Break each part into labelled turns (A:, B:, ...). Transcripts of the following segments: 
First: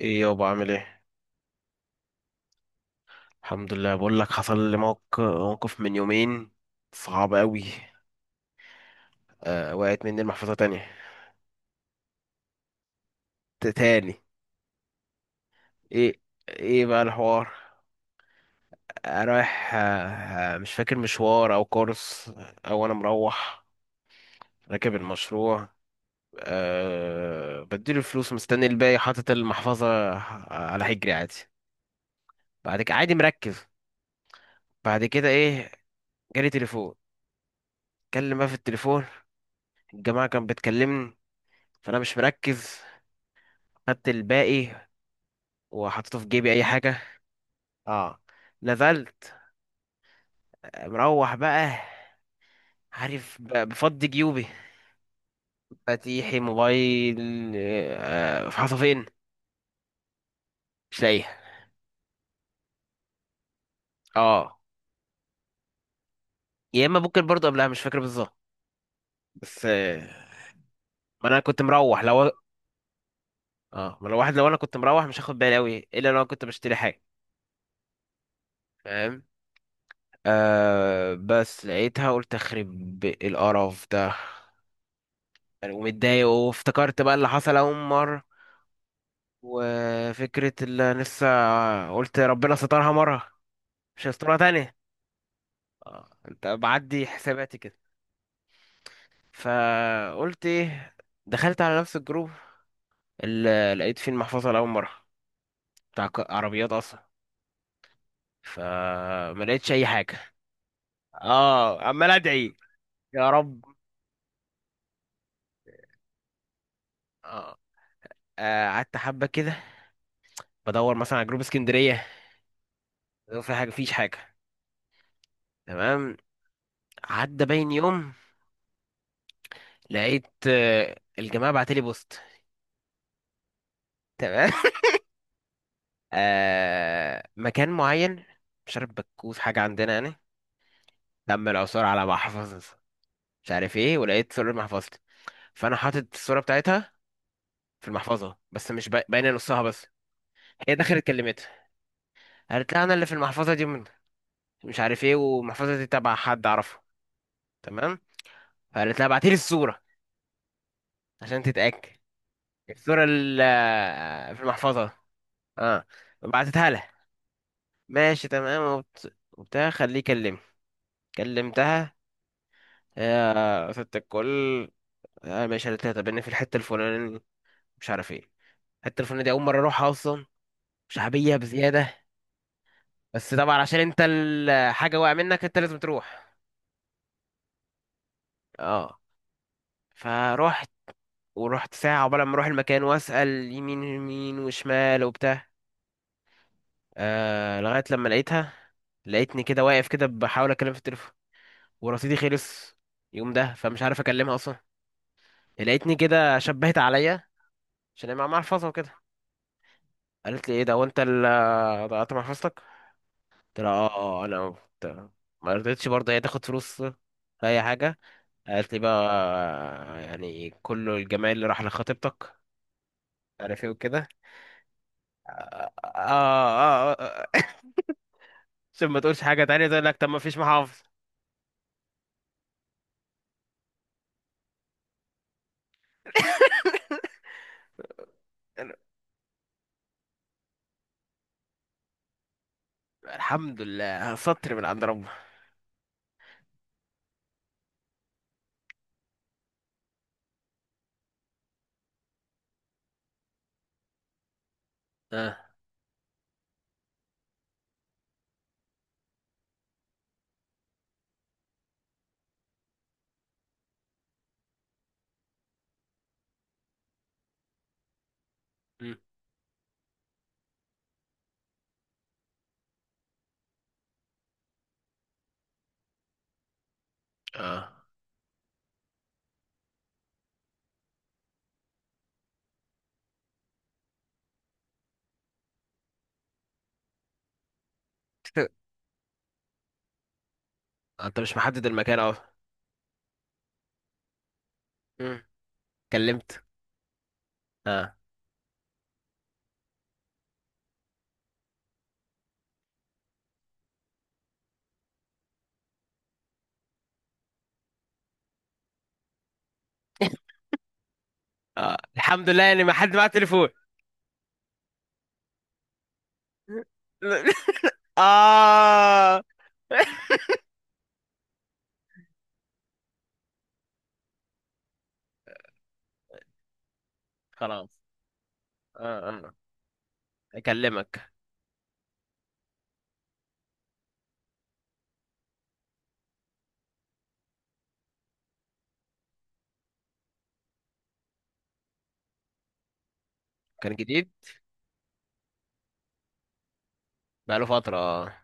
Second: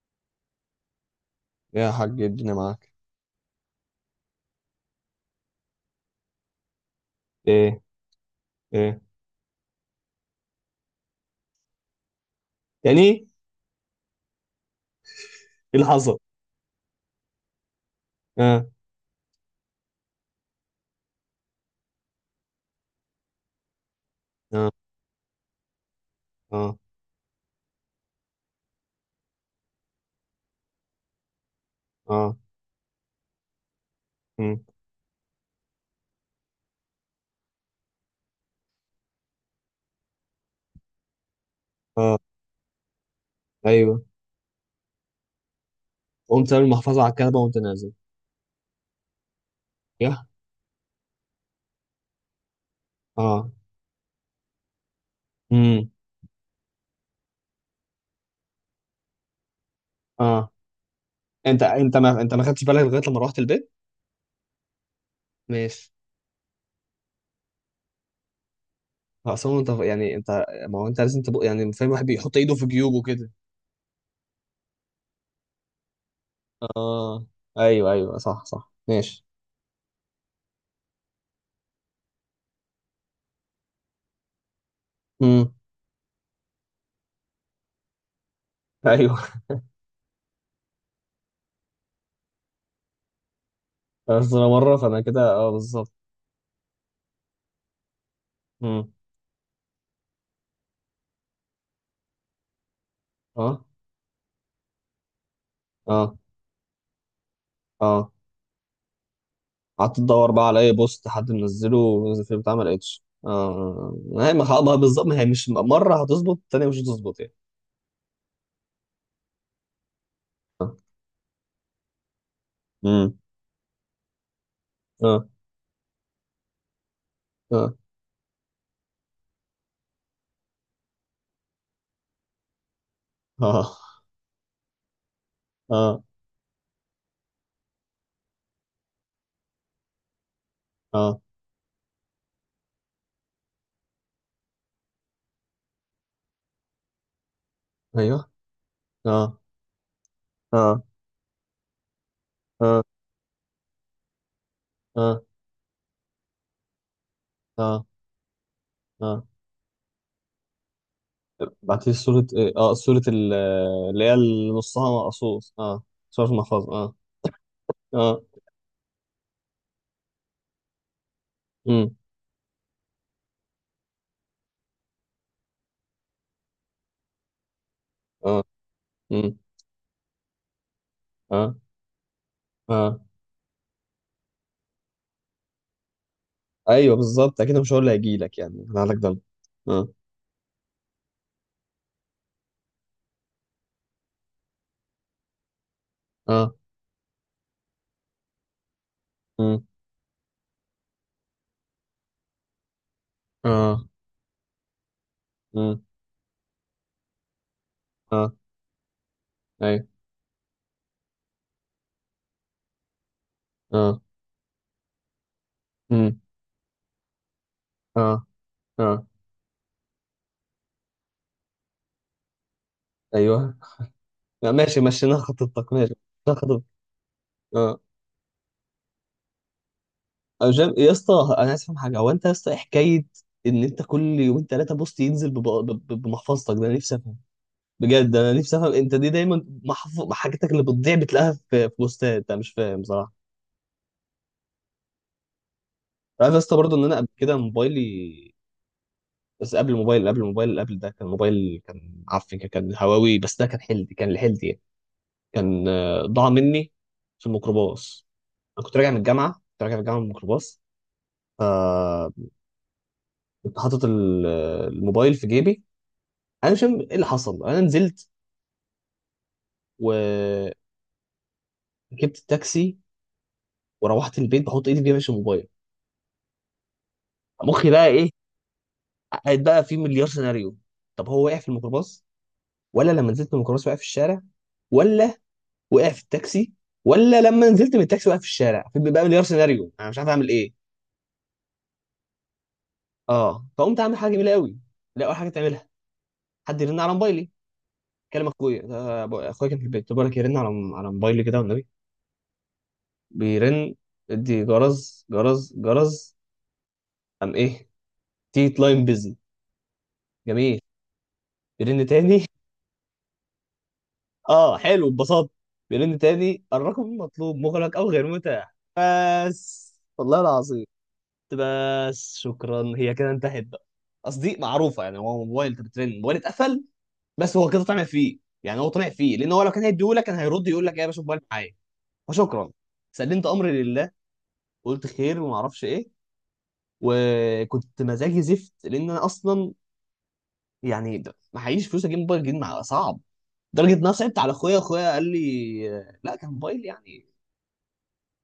A: ايه يابا، عامل ايه؟
B: يا حاج الدنيا معاك.
A: الحمد لله. بقول لك حصل لي موقف من يومين، صعب قوي.
B: ايه. ايه.
A: وقعت مني المحفظه تانية.
B: يعني إيه
A: تاني.
B: اللي حصل؟
A: ايه؟ ايه بقى الحوار؟
B: اه.
A: رايح، مش فاكر مشوار او كورس، او انا مروح،
B: اه.
A: راكب المشروع.
B: اه.
A: بديله الفلوس، مستني الباقي، حاطط المحفظه على حجري عادي.
B: اه.
A: بعد كده عادي، مركز.
B: أمم،
A: بعد كده، ايه، جالي تليفون. اتكلم بقى في التليفون، الجماعه كانت بتكلمني، فانا مش
B: اه.
A: مركز.
B: ايوه.
A: خدت الباقي وحطيته في
B: قمت
A: جيبي
B: سايب
A: اي حاجه.
B: المحفظه على الكنبه وقمت نازل.
A: اه. نزلت،
B: يا
A: مروح بقى. عارف،
B: اه.
A: بفضي جيوبي،
B: امم.
A: مفاتيحي، موبايل. في حصتين.
B: اه.
A: مش لاقيها.
B: انت، ما انت ما خدتش بالك لغايه لما روحت البيت؟
A: اه.
B: ماشي.
A: يا اما ممكن برضو قبلها، مش فاكر بالظبط،
B: اصلا
A: بس.
B: انت يعني انت، ما هو انت لازم
A: ما انا
B: تبقى
A: كنت
B: يعني فاهم.
A: مروح.
B: واحد
A: لو
B: بيحط ايده في جيوبه كده.
A: اه ما لو واحد، لو انا كنت مروح مش هاخد بالي قوي، الا لو أنا كنت بشتري حاجه.
B: اه. ايوه ايوه، صح صح،
A: فاهم.
B: ماشي.
A: بس لقيتها. قلت اخرب القرف ده،
B: امم.
A: يعني، ومتضايق. وافتكرت بقى اللي حصل اول مره،
B: ايوه.
A: وفكرة اللي أنا لسه. قلت ربنا سترها مرة، مش
B: بس
A: هيسترها
B: انا
A: تاني.
B: مره، فانا كده اه بالظبط.
A: اه. انت بعدي حساباتي كده.
B: امم.
A: فقلت، ايه، دخلت على نفس الجروب
B: اه.
A: اللي لقيت فيه المحفظة لأول مرة، بتاع
B: اه.
A: عربيات أصلا.
B: اه.
A: فما لقيتش أي
B: قعدت
A: حاجة.
B: ادور بقى على اي بوست حد منزله
A: اه، عمال
B: في البتاع،
A: أدعي،
B: ما لقيتش.
A: يا رب.
B: اه، ما هي ما خ- ما بالظبط ما هي مش مره هتظبط، التانيه مش هتظبط يعني.
A: اه. قعدت حبة كده
B: اه.
A: بدور مثلا على جروب اسكندرية،
B: امم.
A: لو في حاجة. فيش حاجة.
B: اه.
A: تمام. عدى باين
B: اه.
A: يوم، لقيت الجماعة بعتلي بوست.
B: اه.
A: تمام.
B: اه.
A: مكان معين، مش عارف، بكوز حاجة عندنا يعني،
B: اه.
A: دم العثور على محفظة، مش عارف ايه. ولقيت صورة محفظتي، فأنا حاطط الصورة بتاعتها في
B: ايوه.
A: المحفظة، بس مش باينة
B: اه.
A: نصها بس. هي
B: اه.
A: دخلت كلمتها، قالت
B: اه.
A: لها أنا اللي في المحفظة دي من، مش عارف ايه،
B: اه.
A: والمحفظة دي تبع حد أعرفه.
B: اه.
A: تمام. فقالت لها
B: اه.
A: ابعتيلي الصورة عشان
B: بعت لي
A: تتأكد،
B: صوره ايه؟ اه، صوره
A: الصورة اللي
B: اللي هي
A: في
B: اللي نصها
A: المحفظة.
B: مقصوص، اه.
A: اه.
B: صوره في
A: بعتتها
B: المحفظه،
A: لها.
B: اه. اه.
A: ماشي، تمام، وبتاع خليه يكلمني. كلمتها،
B: امم.
A: يا ست الكل، انا ماشي على تلاتة، بان في الحتة الفلانية، مش عارف ايه،
B: اه.
A: الحتة الفلانية دي
B: امم.
A: اول مرة اروحها اصلا، شعبية
B: اه.
A: بزيادة.
B: اه.
A: بس طبعا عشان انت الحاجة واقع منك، انت لازم تروح.
B: ايوه بالظبط، اكيد مش هقول اللي هيجي لك يعني انا لك
A: اه.
B: ده. اه.
A: فروحت. ورحت ساعة عقبال ما اروح المكان، واسأل يمين يمين وشمال وبتاع.
B: اه.
A: لغاية لما لقيتها. لقيتني كده
B: امم.
A: واقف كده بحاول اتكلم في التليفون ورصيدي خلص يوم ده، فمش
B: اه.
A: عارف اكلمها اصلا.
B: امم.
A: لقيتني كده شبهت عليا، عشان هي مع
B: اه.
A: محفظة وكده.
B: ايوه.
A: قالت لي، ايه ده، هو انت اللي ضيعت محفظتك؟ قلت لها، اه،
B: اه.
A: انا قلت- ما رضيتش برضه هي
B: امم.
A: تاخد فلوس، لا، اي حاجه.
B: اه.
A: قالت لي بقى،
B: اه.
A: يعني كل الجمال اللي راح لخطيبتك،
B: ايوه.
A: عارف ايه وكده.
B: لا، ماشي، مشينا
A: اه،
B: خطتك. ماشي، مشينا خطتك.
A: اه، آه، آه.
B: اه.
A: عشان ما تقولش حاجه تانية، تقول لك طب ما فيش
B: أنا مش فاهم-
A: محافظ.
B: يا اسطى انا عايز افهم حاجه، هو انت يا اسطى إيه حكايه ان انت كل يومين ثلاثه بوست ينزل بمحفظتك؟ ده انا نفسي افهم، بجد انا نفسي افهم.
A: أنا-
B: انت دي دايما حاجتك اللي بتضيع بتلاقيها في بوستات، انا مش فاهم صراحه.
A: الحمد لله سطر من عند ربنا.
B: عارف يا اسطى برضه ان انا قبل كده موبايلي، بس قبل الموبايل، قبل الموبايل اللي قبل ده، كان موبايل كان عفن، كان هواوي. بس ده كان حلدي، كان لحلدي يعني.
A: اه.
B: كان ضاع مني في الميكروباص. انا كنت راجع من الجامعه، كنت راجع من الجامعه من الميكروباص. فكنت حاطط الموبايل في جيبي. انا مش فاهم ايه اللي حصل. انا نزلت
A: مم.
B: وركبت التاكسي وروحت البيت، بحط ايدي في جيبي عشان الموبايل. مخي
A: اه.
B: بقى ايه، قاعد بقى في مليار سيناريو. طب هو وقع في الميكروباص، ولا لما نزلت من الميكروباص وقع في الشارع، ولا وقع في التاكسي، ولا لما نزلت من التاكسي وقع في الشارع؟ في بقى مليار سيناريو، انا مش عارف اعمل ايه.
A: انت مش محدد المكان اهو.
B: اه. فقمت اعمل حاجه جميله قوي. لا، اول
A: مم.
B: حاجه تعملها،
A: كلمت.
B: حد يرن على موبايلي.
A: اه.
B: كلم اخويا، ده اخويا كان في البيت، بقول لك يرن على على موبايلي كده والنبي. بيرن، ادي جرز جرز جرز. قام ايه؟ تيت لاين بيزي. جميل.
A: اه.
B: بيرن تاني.
A: الحمد لله يعني، ما حد معاه تليفون.
B: اه حلو، اتبسطت. بيرن تاني، الرقم المطلوب مغلق او غير متاح،
A: اه.
B: بس والله العظيم. قلت بس شكرا، هي كده انتهت بقى. قصدي معروفه يعني، هو موبايل انت بترن موبايل اتقفل. بس هو كده
A: خلاص.
B: طمع فيه يعني، هو طمع
A: اه.
B: فيه، لان
A: اه.
B: هو لو كان هيديهولك كان هيرد يقول لك يا باشا
A: اكلمك.
B: موبايل معايا. فشكرا، سلمت امري لله، قلت خير وما اعرفش ايه. وكنت مزاجي زفت، لان انا اصلا يعني معيش فلوس اجيب موبايل جديد، مع صعب. لدرجه
A: كان
B: ان انا
A: جديد؟
B: صعبت على اخويا، اخويا قال لي، لا كان موبايل يعني
A: بقاله فترة اه.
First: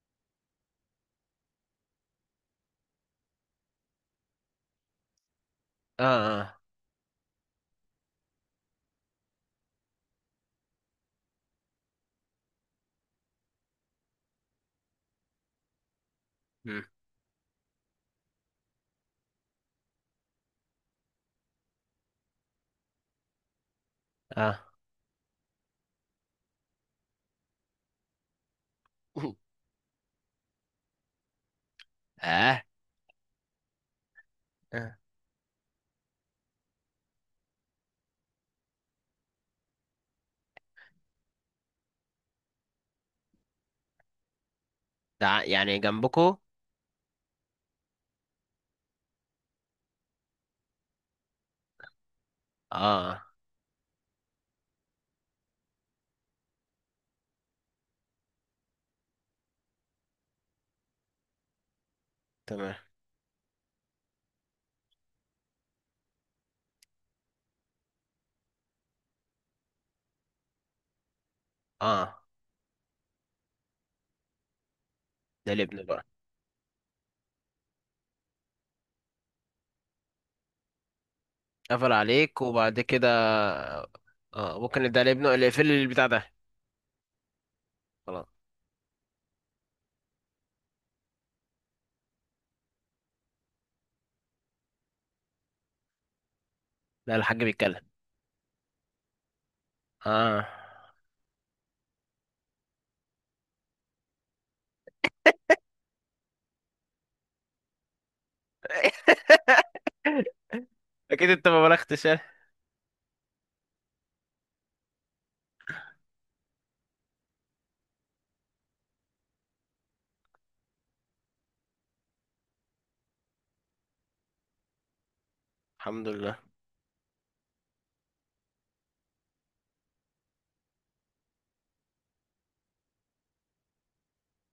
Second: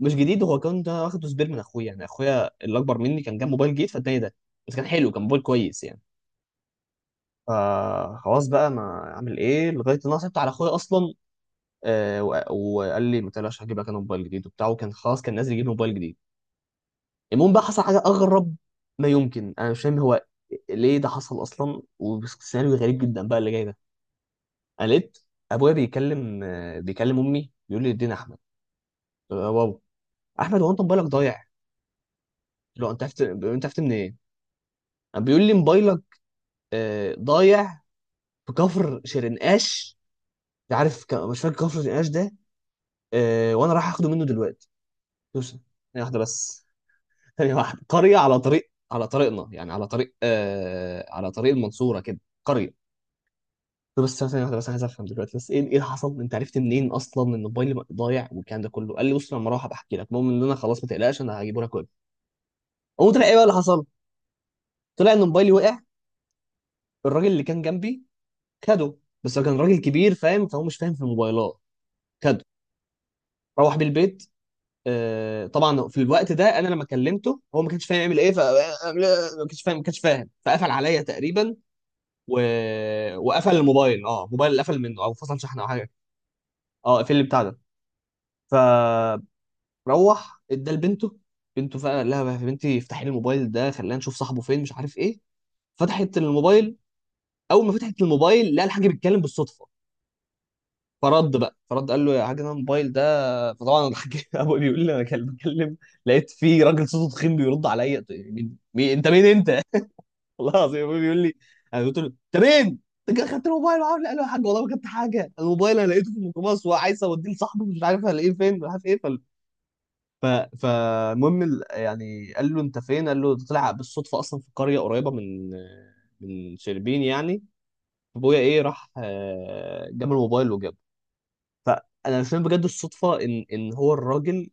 B: مش جديد، هو كان ده واخده سبير من اخويا، يعني اخويا اللي اكبر مني كان جاب موبايل جديد فاداني ده. بس كان حلو، كان موبايل كويس يعني.
A: اه. اه.
B: فخلاص بقى، ما اعمل ايه؟ لغايه ان انا صعبت على اخويا اصلا. آه، و- وقال لي ما تقلقش، هجيب لك انا موبايل جديد وبتاع، وكان خلاص كان نازل يجيب موبايل جديد.
A: مم.
B: المهم بقى، حصل حاجه اغرب، ما يمكن انا مش فاهم هو ليه ده حصل اصلا. وسيناريو غريب جدا بقى اللي جاي ده.
A: اه.
B: انا لقيت ابويا بيكلم، بيكلم امي، بيقول لي ادينا احمد. واو، احمد هو انت موبايلك ضايع؟
A: اه.
B: لو انت عرفت، انت عرفت منين؟
A: آه.
B: قام بيقول لي موبايلك ضايع في كفر شرنقاش. مش عارف مش فاكر كفر شرنقاش ده. وانا رايح اخده منه دلوقتي.
A: ده
B: بص،
A: يعني
B: ثانيه واحده
A: جنبكو.
B: بس. ثانيه واحده، قريه على طريق، على طريقنا يعني، على طريق على طريق المنصوره كده، قريه.
A: اه.
B: طب بس ثانية واحدة بس، عايز أفهم دلوقتي بس إيه اللي حصل؟ أنت عرفت منين أصلا إن موبايلي ضايع والكلام ده كله؟ قال لي بص لما أروح بحكي لك، المهم إن أنا خلاص ما تقلقش، أنا هجيبه لك كله.
A: تمام.
B: قوم طلع إيه بقى اللي حصل؟ طلع إن موبايلي وقع، الراجل اللي كان جنبي خده. بس هو كان راجل كبير فاهم، فهو مش فاهم في الموبايلات.
A: اه.
B: خده روح بيه البيت. آه
A: ده لابنه
B: طبعا في
A: بقى.
B: الوقت ده انا لما كلمته هو ما كانش فاهم يعمل ايه، ما كانش فاهم، ما كانش فاهم فقفل عليا تقريبا.
A: قفل عليك
B: و...
A: وبعد كده.
B: وقفل الموبايل، اه، موبايل
A: اه،
B: قفل
A: ممكن، ده
B: منه او
A: لابنه
B: فصل
A: اللي
B: شحن
A: يقفل
B: او
A: لي
B: حاجه.
A: البتاع ده.
B: اه قفل لي بتاع ده.
A: خلاص.
B: ف روح ادى لبنته. بنته فعلا، قال لها يا بنتي افتحي لي الموبايل ده خلينا نشوف صاحبه فين مش عارف ايه. فتحت الموبايل،
A: لا، الحاج
B: اول ما
A: بيتكلم.
B: فتحت الموبايل لقى الحاج بيتكلم بالصدفه.
A: اه،
B: فرد بقى قال له يا حاج انا الموبايل ده، فطبعا الحاج ابوي بيقول لي انا كان بتكلم. لقيت في راجل صوته تخين بيرد عليا، قلت له، مين انت؟ مين انت؟ والله العظيم ابوي بيقول
A: اكيد.
B: لي،
A: انت ما
B: انا قلت
A: بلغتش،
B: له
A: اه.
B: انت مين؟ انت كده خدت الموبايل معاه؟ قال له يا حاج والله ما كنت حاجه الموبايل، انا لقيته في الميكروباص وعايز اوديه لصاحبه، مش عارف هلاقيه فين مش عارف ايه. ف... فالمهم يعني قال له انت فين؟ قال له ده طلع بالصدفه اصلا في قريه قريبه من
A: الحمد لله.
B: من شربين يعني. ابويا ايه راح جاب الموبايل وجابه. فانا مش فاهم بجد الصدفه، ان هو الراجل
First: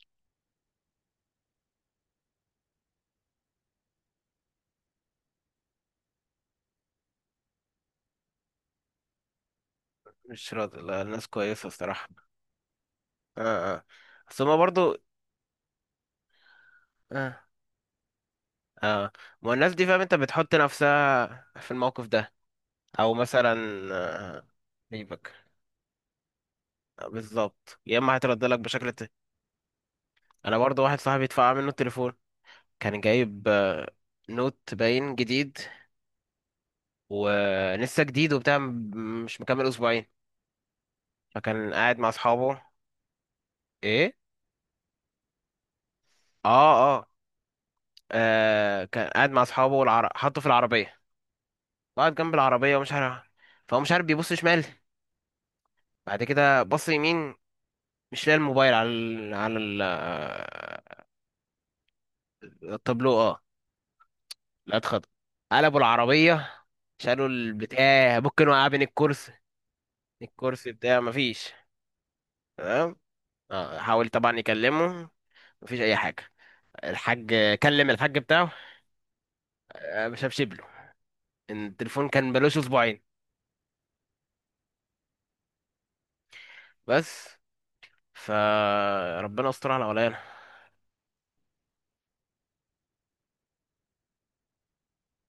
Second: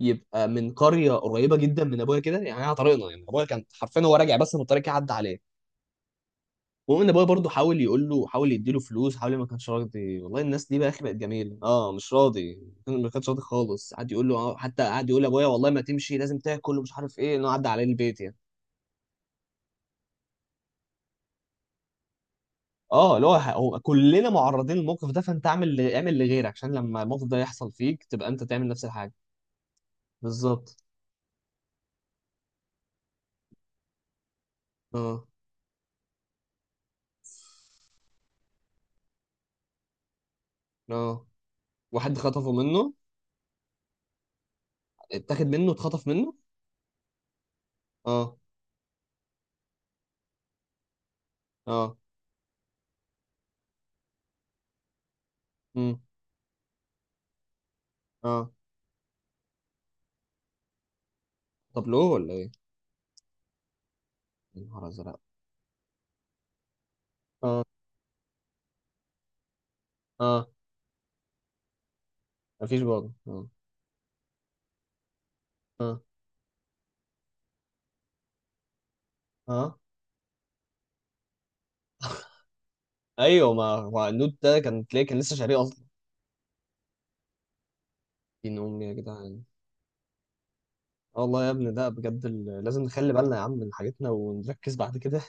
B: يبقى من قريه قريبه جدا من ابويا كده، يعني على طريقنا يعني. ابويا كان حرفيا هو راجع بس، من الطريق عدى عليه. المهم ان ابويا برضه حاول يقول له، حاول يديله فلوس، حاول ما كانش راضي. والله
A: مش
B: الناس دي
A: راضي؟
B: بقى
A: لا،
B: اخي بقت
A: الناس
B: جميله،
A: كويسة
B: اه
A: الصراحة.
B: مش راضي. ما كانش راضي
A: اه. اه.
B: خالص، قعد يقول له
A: بس هما
B: حتى
A: برضو.
B: قعد يقول لابويا والله ما تمشي لازم تاكل ومش عارف ايه،
A: اه.
B: انه عدى عليه البيت يعني.
A: اه. ما هو الناس دي، فاهم انت، بتحط نفسها في الموقف ده. او
B: اه، اللي هو
A: مثلا
B: هو كلنا
A: آه،
B: معرضين للموقف ده، فانت
A: سيبك،
B: اعمل اعمل لغيرك عشان لما الموقف ده يحصل
A: بالظبط، يا
B: فيك
A: اما
B: تبقى انت
A: هيترد لك
B: تعمل نفس
A: بشكل ت...
B: الحاجه.
A: انا
B: بالظبط.
A: برضو، واحد صاحبي اتفقع منه التليفون. كان جايب نوت باين
B: اه.
A: جديد، ولسه جديد وبتاع، مش مكمل اسبوعين.
B: اه.
A: فكان قاعد مع
B: واحد خطفه
A: اصحابه.
B: منه.
A: ايه؟
B: اتاخد منه، اتخطف منه.
A: اه. اه.
B: اه.
A: كان قاعد مع اصحابه، حطه في العربيه.
B: اه.
A: قعد جنب العربيه ومش عارف، فهو مش عارف، بيبص شمال،
B: امم.
A: بعد كده بص يمين، مش لاقي
B: اه.
A: الموبايل على ال... على ال... آه،
B: طب لو ولا ايه؟
A: التابلو. اه.
B: يا
A: لا،
B: نهار
A: اتخض.
B: ازرق.
A: قلبوا العربيه، شالوا
B: اه.
A: البتاع، ممكن وقع بين الكرسي.
B: اه.
A: الكرسي بتاعه مفيش.
B: مفيش
A: تمام.
B: برضه اه.
A: اه. حاول طبعا يكلمه، مفيش اي
B: آه.
A: حاجه. الحاج، كلم الحاج بتاعه،
B: اه.
A: ما شافش له، إن التليفون كان بلوش اسبوعين.
B: ايوه، ما هو النوت ده كان تلاقيه كان لسه شاريه اصلا.
A: بس
B: دين امي يا جدعان.
A: فربنا استر على ولايانا.
B: آه والله يا ابني ده بجد لازم نخلي بالنا يا عم من حاجتنا ونركز بعد كده،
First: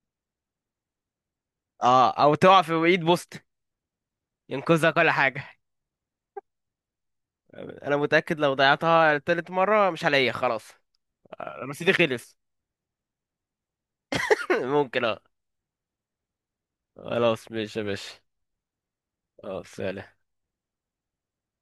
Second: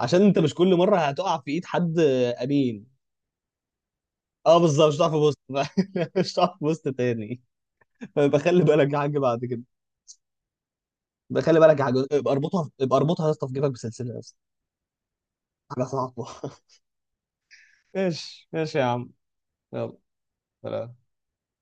B: عشان انت مش كل مره هتقع في ايد حد.
A: اه. او تقع في
B: امين.
A: ايد بوست
B: اه بالظبط،
A: ينقذها
B: مش هتقع
A: كل
B: في بوست.
A: حاجه.
B: مش هتقع في بوست تاني.
A: انا متاكد لو
B: بخلي بالك يا حاج
A: ضيعتها
B: بعد
A: تالت
B: كده،
A: مره مش هلاقيها خلاص.
B: بخلي بالك يا
A: رصيدي
B: حاج، ابقى
A: خلص.
B: اربطها، ابقى اربطها يا اسطى في جيبك بسلسله يا اسطى.
A: ممكن، اه.
B: حاجه صعبه.
A: خلاص ماشي يا باشا.
B: ماشي ماشي يا عم.
A: اه،
B: يلا،
A: سلام.
B: سلام.